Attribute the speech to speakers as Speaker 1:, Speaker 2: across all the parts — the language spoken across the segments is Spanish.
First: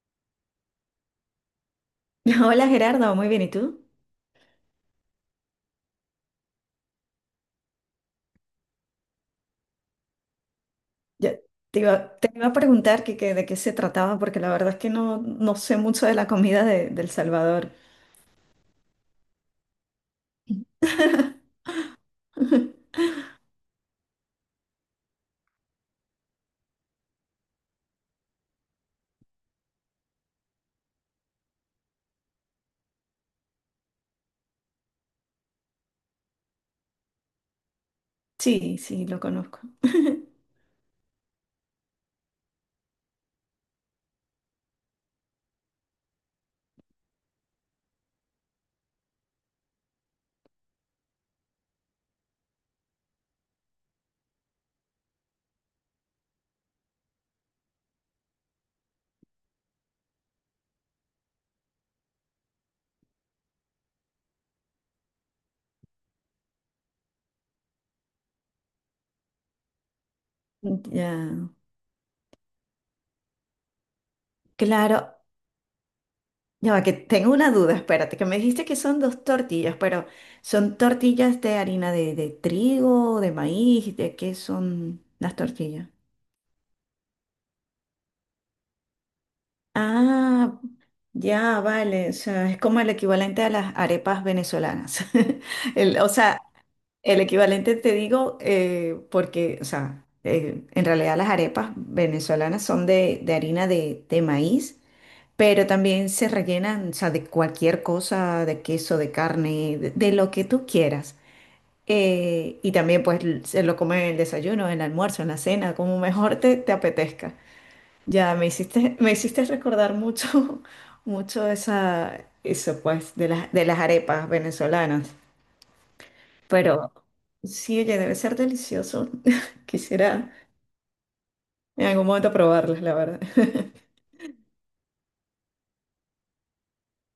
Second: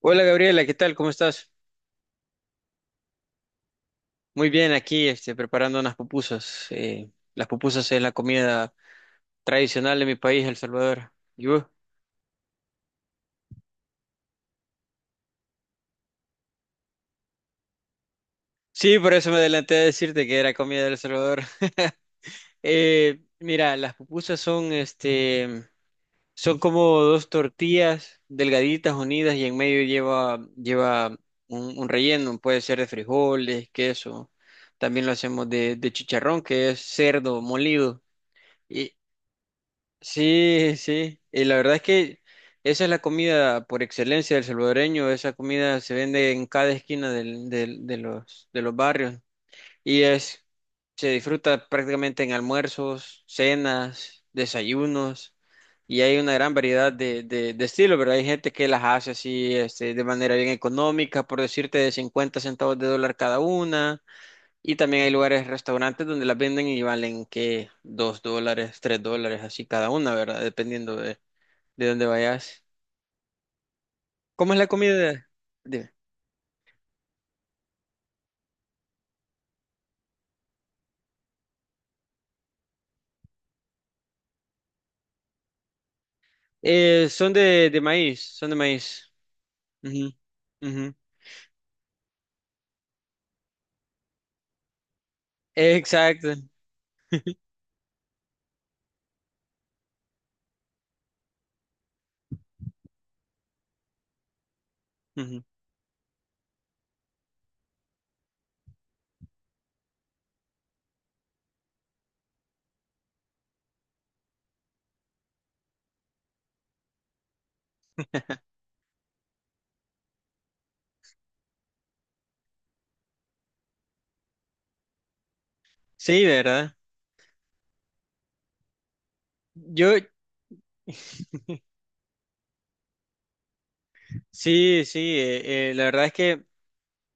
Speaker 1: Hola Gabriela, ¿qué tal? ¿Cómo estás?
Speaker 2: Hola Gerardo, muy bien, ¿y tú?
Speaker 1: Muy bien, aquí preparando unas pupusas. Las pupusas es la comida tradicional de mi país, El Salvador.
Speaker 2: Yo
Speaker 1: ¿Y vos?
Speaker 2: te iba a preguntar de qué se trataba, porque la verdad es que no sé mucho de la comida de El Salvador.
Speaker 1: Sí, por eso me adelanté a decirte que era comida de El Salvador. Mira, las pupusas son, son como dos tortillas delgaditas unidas y en medio lleva un relleno. Puede ser de frijoles, queso. También lo hacemos de chicharrón, que es cerdo molido.
Speaker 2: Sí, sí, lo conozco.
Speaker 1: Sí, sí, y la verdad es que esa es la comida por excelencia del salvadoreño. Esa comida se vende en cada esquina de los barrios y es, se disfruta prácticamente en almuerzos, cenas, desayunos, y hay una gran variedad de estilos, ¿verdad? Hay gente que las hace así, de manera bien económica, por decirte, de 50 centavos de dólar cada una. Y también hay lugares, restaurantes donde las venden y valen que $2, $3, así cada una, ¿verdad? Dependiendo de,
Speaker 2: Ya,
Speaker 1: de dónde vayas. ¿Cómo es la
Speaker 2: claro.
Speaker 1: comida? Dime.
Speaker 2: Ya va, que tengo una duda, espérate, que me dijiste que son dos tortillas, pero ¿son tortillas de harina de trigo, de maíz? ¿De qué son las tortillas?
Speaker 1: Son de maíz, son de maíz. Ujú,
Speaker 2: Ah,
Speaker 1: ujú.
Speaker 2: ya, vale, o sea, es como el equivalente a las arepas venezolanas. O
Speaker 1: Exacto.
Speaker 2: sea, el equivalente te digo, porque, o sea, en realidad las arepas venezolanas son de harina de maíz,
Speaker 1: Ujú.
Speaker 2: pero también se rellenan, o sea, de cualquier cosa, de queso, de carne, de lo que tú quieras. Y también pues se lo comen en el desayuno, en el almuerzo, en la cena, como mejor te apetezca. Ya me hiciste, me hiciste recordar mucho, mucho esa, eso pues, de las arepas venezolanas.
Speaker 1: Sí, ¿verdad?
Speaker 2: Pero. Sí, oye, debe ser delicioso.
Speaker 1: Yo,
Speaker 2: Quisiera en algún momento probarlas, la verdad.
Speaker 1: sí, sí, la verdad es que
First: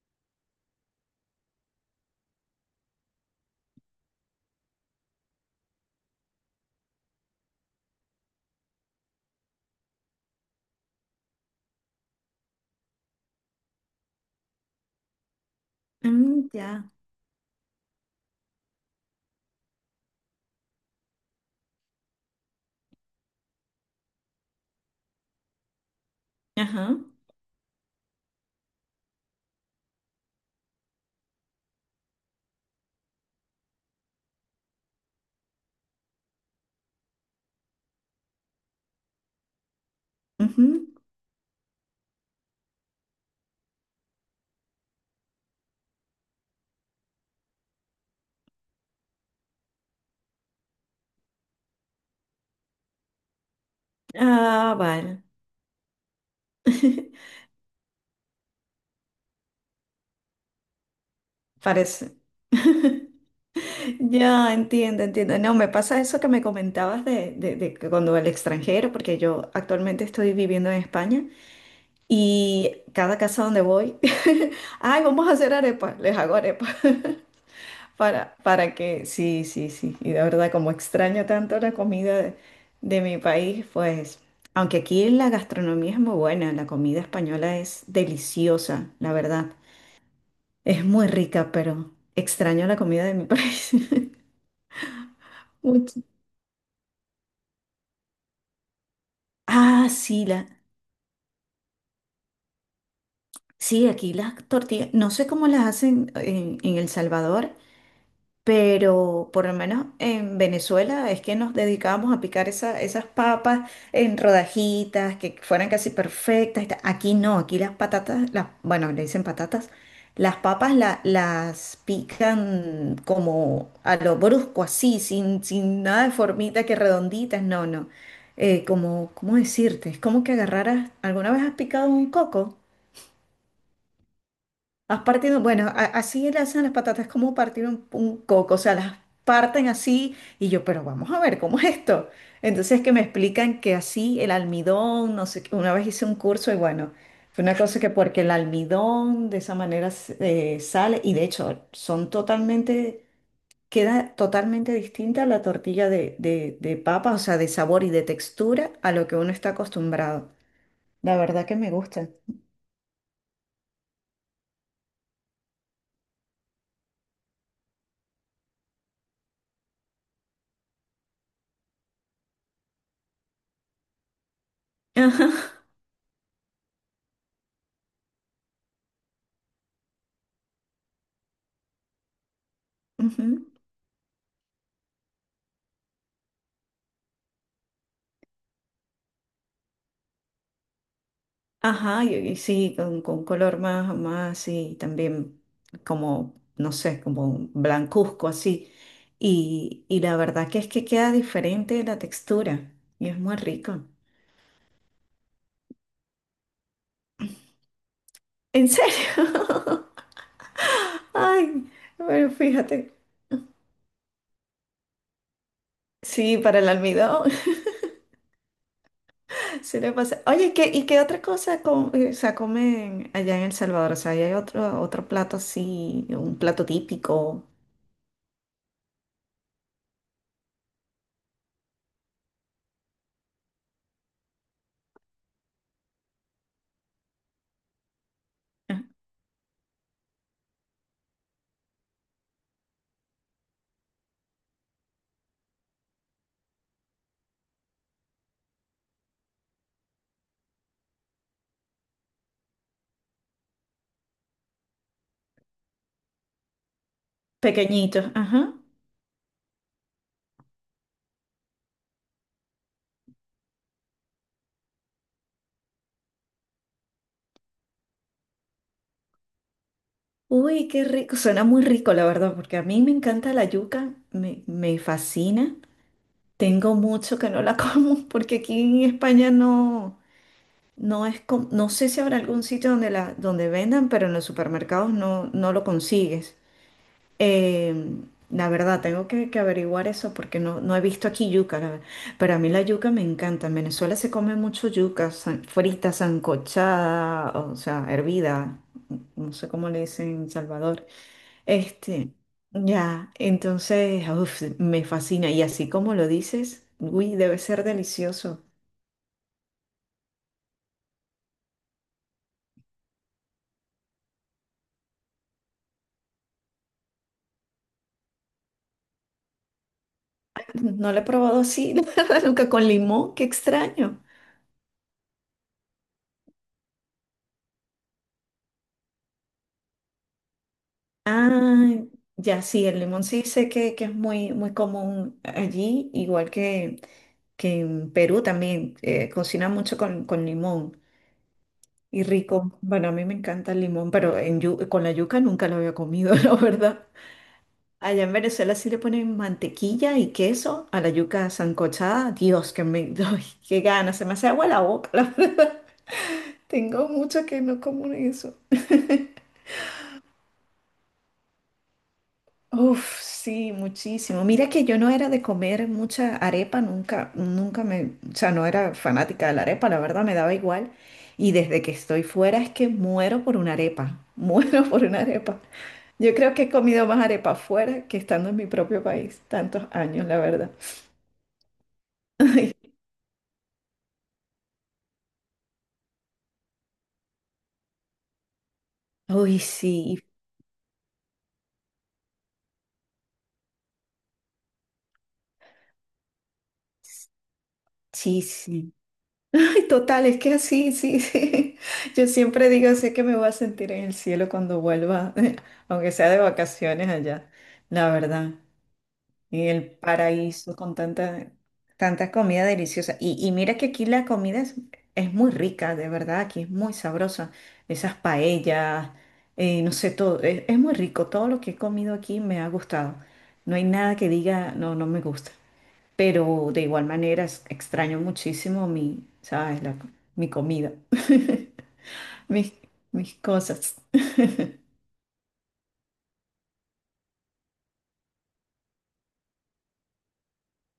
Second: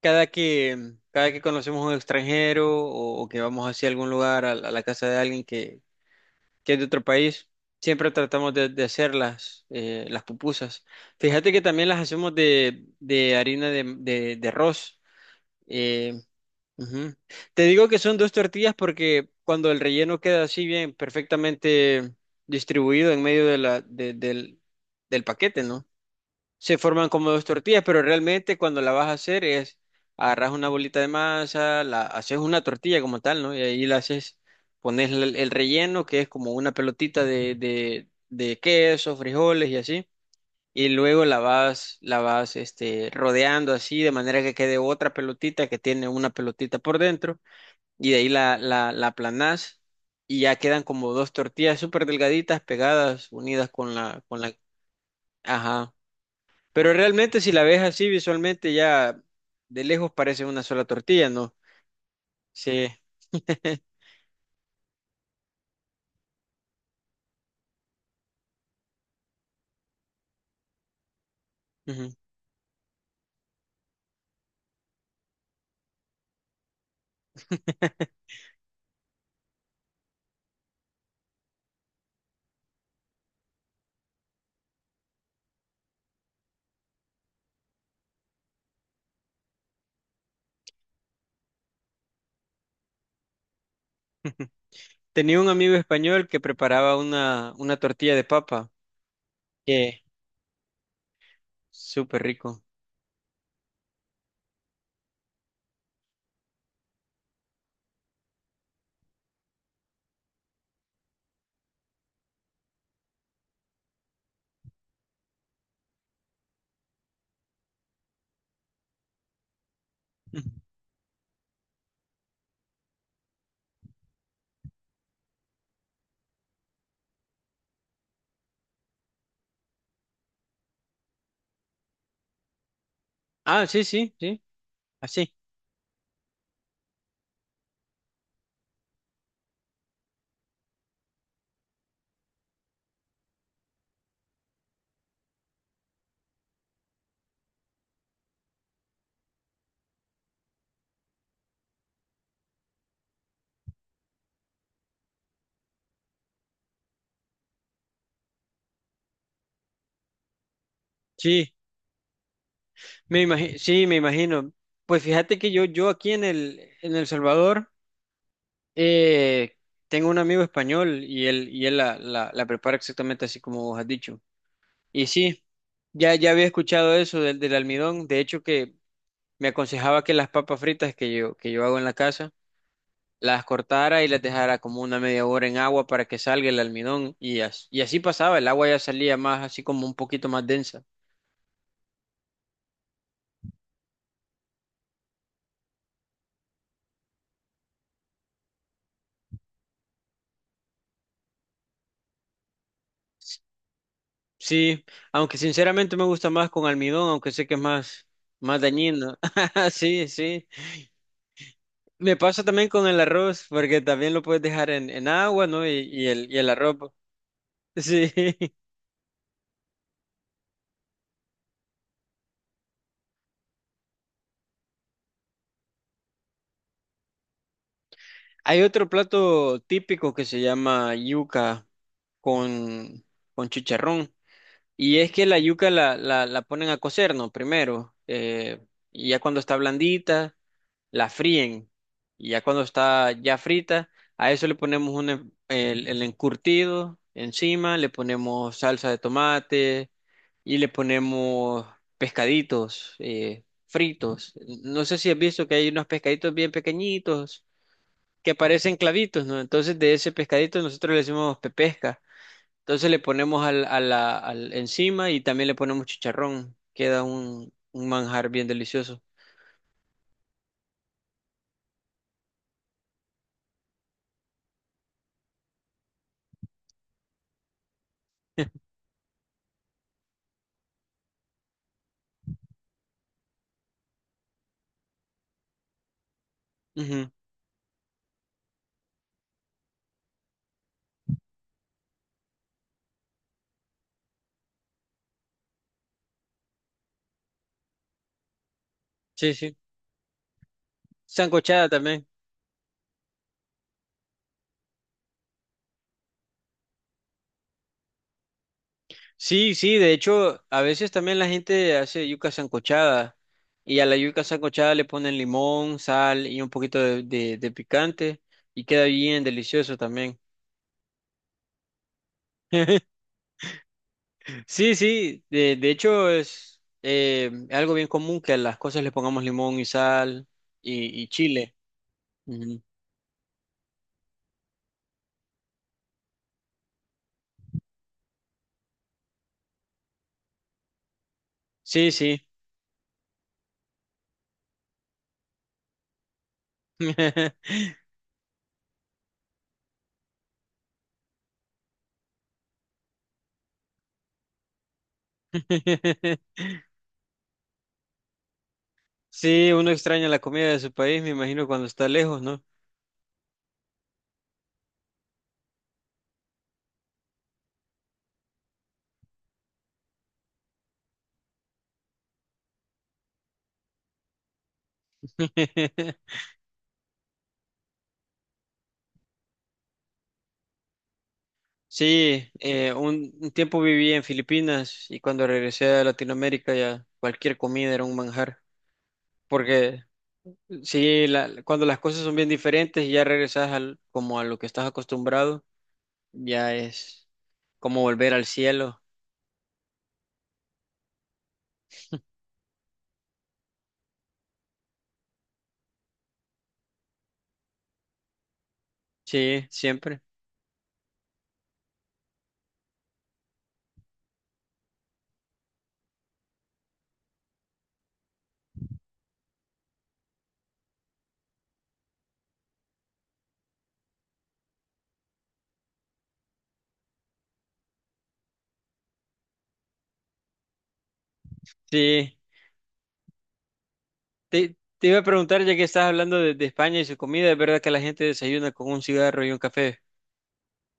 Speaker 1: cada que conocemos a un extranjero, o que vamos hacia algún lugar, a la casa de alguien que es de otro país, siempre tratamos de hacer las pupusas. Fíjate que también las hacemos de harina de arroz. Eh,
Speaker 2: Mm, ya.
Speaker 1: Ujú. Te digo que son dos tortillas porque cuando el relleno queda así bien, perfectamente distribuido en medio de la, de- del, del paquete, ¿no? Se
Speaker 2: Ajá.
Speaker 1: forman como dos tortillas, pero realmente cuando la vas a hacer es: agarras una bolita de masa, la haces una tortilla como tal, ¿no? Y ahí la haces, pones el relleno, que es como una pelotita de queso, frijoles y así. Y
Speaker 2: Ujú.
Speaker 1: luego la vas, rodeando así, de manera que quede otra pelotita que tiene una pelotita por dentro. Y de ahí la aplanás y ya quedan como dos tortillas súper delgaditas pegadas, unidas con la.
Speaker 2: Ah, vale.
Speaker 1: Ajá. Pero realmente si la ves así visualmente, ya de lejos parece una sola tortilla, ¿no?
Speaker 2: Parece.
Speaker 1: Sí.
Speaker 2: Ya entiendo, entiendo. No, me pasa eso que me comentabas de que cuando el extranjero, porque yo actualmente estoy viviendo en España
Speaker 1: Ujú.
Speaker 2: y cada casa donde voy, ay, vamos a hacer arepas, les hago arepas. Para que, sí, sí, sí. Y de verdad, como extraño tanto la comida de mi país, pues, aunque aquí la gastronomía es muy buena, la comida española es deliciosa, la verdad. Es muy rica, pero extraño la comida de mi país.
Speaker 1: Tenía un amigo
Speaker 2: Mucho.
Speaker 1: español que preparaba una tortilla de papa,
Speaker 2: Ah,
Speaker 1: que
Speaker 2: sí, la,
Speaker 1: súper rico.
Speaker 2: sí, aquí las tortillas, no sé cómo las hacen en El Salvador. Pero por lo menos en Venezuela es que nos dedicábamos a picar esas papas en rodajitas que fueran casi perfectas. Y tal. Aquí no, aquí las patatas, las, bueno, le dicen patatas, las
Speaker 1: Ujú.
Speaker 2: papas las pican como a lo brusco, así, sin nada de formita que redonditas, no, no. ¿Cómo decirte? Es como que agarraras, ¿alguna vez has picado un coco?
Speaker 1: Ah, sí, sí, sí,
Speaker 2: Has
Speaker 1: así.
Speaker 2: partido, bueno, así le hacen las patatas, es como partir un coco, o sea, las parten así y yo, pero vamos a ver, ¿cómo es esto? Entonces que me explican que así el almidón, no sé, qué, una vez hice un curso y bueno, fue una cosa que porque el almidón de esa manera sale y de hecho son totalmente, queda totalmente distinta la tortilla de papa, o sea, de sabor y de textura a lo que uno está acostumbrado. La verdad
Speaker 1: Sí,
Speaker 2: que me gusta.
Speaker 1: sí, me imagino. Pues fíjate que yo aquí en El Salvador eh, tengo un amigo español, y él la prepara exactamente así como vos has dicho. Y sí,
Speaker 2: Ajá.
Speaker 1: ya había escuchado eso del almidón. De hecho, que me aconsejaba que las papas fritas que yo hago en la casa,
Speaker 2: Ujú.
Speaker 1: las cortara y las dejara como una media hora en agua para que salga el almidón. Y, as- y así pasaba, el agua ya salía más, así como un poquito más densa.
Speaker 2: Ajá, y, sí, con color más, más así, también como, no sé, como blancuzco así. Y la verdad que es que queda diferente la textura y es muy rico.
Speaker 1: Sí, aunque sinceramente me gusta más con almidón, aunque sé que es más, más
Speaker 2: ¿En
Speaker 1: dañino.
Speaker 2: serio?
Speaker 1: Sí, sí.
Speaker 2: Ay,
Speaker 1: Me
Speaker 2: bueno,
Speaker 1: pasa también con
Speaker 2: fíjate.
Speaker 1: el arroz, porque también lo puedes dejar en agua, ¿no? Y, y el, y
Speaker 2: Sí,
Speaker 1: el
Speaker 2: para el
Speaker 1: arroz, pues.
Speaker 2: almidón.
Speaker 1: Sí.
Speaker 2: Se le pasa. Oye, ¿qué, y qué otra cosa o sea, comen allá en El Salvador? O sea, ¿y hay otro plato así, un plato típico?
Speaker 1: Hay otro plato típico que se llama yuca con, con chicharrón. Y es que la yuca la ponen a cocer, ¿no? Primero.
Speaker 2: Ah,
Speaker 1: Y ya cuando está blandita, la fríen. Y ya cuando está ya frita, a eso le ponemos el encurtido encima, le ponemos salsa de tomate y le ponemos pescaditos fritos. No sé si has visto que hay unos pescaditos bien pequeñitos
Speaker 2: pequeñito.
Speaker 1: que
Speaker 2: Ajá.
Speaker 1: parecen clavitos, ¿no? Entonces de ese pescadito nosotros le decimos pepesca. Entonces le ponemos al, a la, al encima y también le ponemos chicharrón. Queda un manjar bien delicioso.
Speaker 2: Uy, qué rico, suena muy rico la verdad, porque a mí me encanta la yuca, me fascina. Tengo mucho que no la como, porque aquí en España no es, no sé si habrá algún sitio donde la, donde vendan, pero en los supermercados no lo consigues.
Speaker 1: Ujú.
Speaker 2: Eh, la verdad, tengo que averiguar eso porque no he visto aquí yuca, la verdad. Pero a mí la yuca me encanta. En Venezuela se come mucho yuca, frita, sancochada, o sea, hervida, no
Speaker 1: Sí,
Speaker 2: sé
Speaker 1: sí.
Speaker 2: cómo le dicen en Salvador.
Speaker 1: Sancochada también.
Speaker 2: Este, ya, entonces, uf, me fascina. Y así como lo dices, uy, debe ser delicioso.
Speaker 1: Sí, sí, de hecho, a veces también la gente hace yuca sancochada y a la yuca sancochada le ponen limón, sal y un poquito de picante y queda bien delicioso también.
Speaker 2: No lo he probado así, la verdad, nunca con limón, qué extraño.
Speaker 1: Sí, sí, de hecho es, algo bien común que a las cosas le pongamos limón y sal y chile.
Speaker 2: Ah, ya,
Speaker 1: Ujú.
Speaker 2: sí, el limón sí sé que es muy, muy común allí, igual que en Perú también, cocinan mucho con limón.
Speaker 1: Sí,
Speaker 2: Y
Speaker 1: sí.
Speaker 2: rico. Bueno, a mí me encanta el limón, pero en con la yuca nunca lo había comido, la verdad. Allá en Venezuela sí le ponen mantequilla y queso a la yuca sancochada. Dios, que me, ay, qué gana, se me hace agua la boca, la verdad. Tengo mucho que no como eso.
Speaker 1: Sí, uno extraña la comida de su país, me imagino, cuando está lejos, ¿no?
Speaker 2: Uf, sí, muchísimo. Mira que yo no era de comer mucha arepa, nunca, nunca me, o sea, no era fanática de la arepa, la verdad me daba igual. Y desde que estoy fuera es que muero por una arepa, muero por una arepa. Yo creo que he comido más arepa fuera que estando en mi propio país, tantos años, la verdad.
Speaker 1: Sí, un tiempo viví en Filipinas y cuando regresé a Latinoamérica ya cualquier comida era un manjar,
Speaker 2: Uy,
Speaker 1: porque
Speaker 2: sí.
Speaker 1: sí, la- cuando las cosas son bien diferentes y ya regresas al, como a lo que estás acostumbrado, ya es como volver
Speaker 2: Sí,
Speaker 1: al
Speaker 2: sí.
Speaker 1: cielo.
Speaker 2: Ay, total, es que así, sí, sí. Yo siempre digo, sé que me voy a sentir en el cielo cuando vuelva, aunque sea de vacaciones allá, la verdad.
Speaker 1: Sí,
Speaker 2: Y el
Speaker 1: siempre.
Speaker 2: paraíso con tanta, tanta comida deliciosa. Y mira que aquí la comida es muy rica, de verdad, aquí es muy sabrosa. Esas paellas, no sé, todo, es muy rico. Todo lo que he comido aquí me ha gustado. No hay nada que diga, no, me gusta, pero de igual manera extraño muchísimo mi, ¿sabes? Mi comida,
Speaker 1: Sí.
Speaker 2: mis, mis cosas.
Speaker 1: Te iba a preguntar, ya que estás hablando de España y su comida, ¿es verdad que la gente desayuna con un cigarro y un café?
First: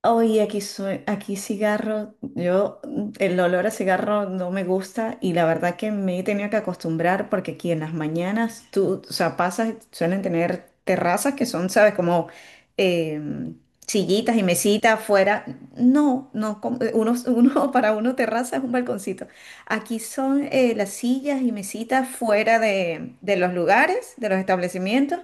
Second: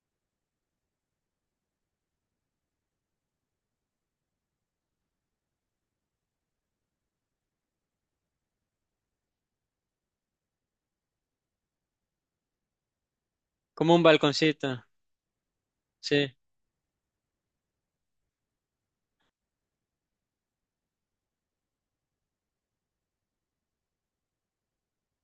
Speaker 2: Oye, aquí soy, aquí cigarro, yo el olor a cigarro no me gusta y la verdad que me he tenido que acostumbrar porque aquí en las mañanas tú, o sea, pasas, suelen tener terrazas que son, sabes, como eh,
Speaker 1: Como un
Speaker 2: sillitas y
Speaker 1: balconcito.
Speaker 2: mesitas afuera.
Speaker 1: Sí.
Speaker 2: No, no, uno, uno para uno terraza es un balconcito. Aquí son las sillas y mesitas fuera de los lugares, de los establecimientos.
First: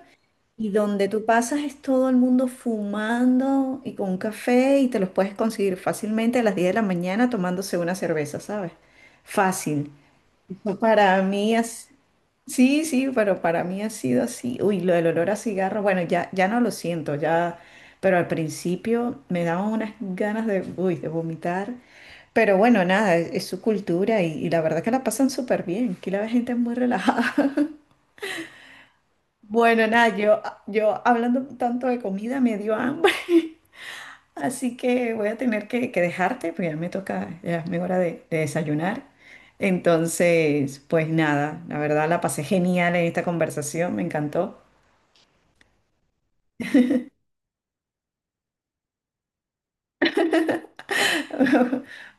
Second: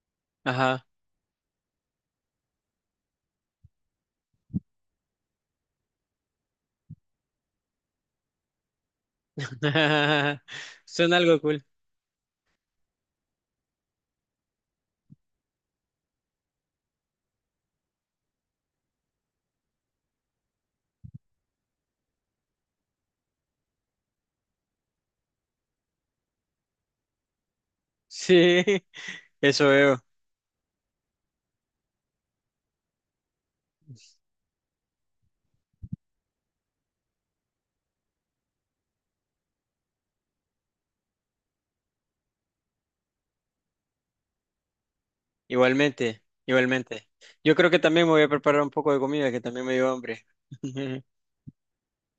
Speaker 2: Y
Speaker 1: Ajá.
Speaker 2: donde tú pasas es todo el mundo fumando y con un café y te los puedes conseguir fácilmente a las 10 de la mañana tomándose una cerveza, ¿sabes? Fácil. Pues
Speaker 1: Suena
Speaker 2: para
Speaker 1: algo
Speaker 2: mí
Speaker 1: cool.
Speaker 2: es... Sí, sí, pero para mí ha sido así. Uy, lo del olor a cigarro, bueno, ya, ya no lo siento, ya, pero al principio me daban unas ganas de, uy, de vomitar. Pero bueno, nada, es su cultura y la verdad que la pasan súper bien. Aquí la gente es muy relajada.
Speaker 1: Sí, eso
Speaker 2: Bueno,
Speaker 1: veo.
Speaker 2: nada, yo hablando tanto de comida me dio hambre. Así que voy a tener que dejarte, pues ya me toca, ya es mi hora de desayunar. Entonces, pues nada, la verdad la pasé genial en esta conversación, me encantó.
Speaker 1: Igualmente, igualmente. Yo creo que también me voy a preparar un poco de comida, que también me dio hambre.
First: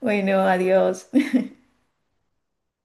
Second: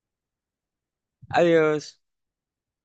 Speaker 2: Bueno, adiós.
Speaker 1: Adiós.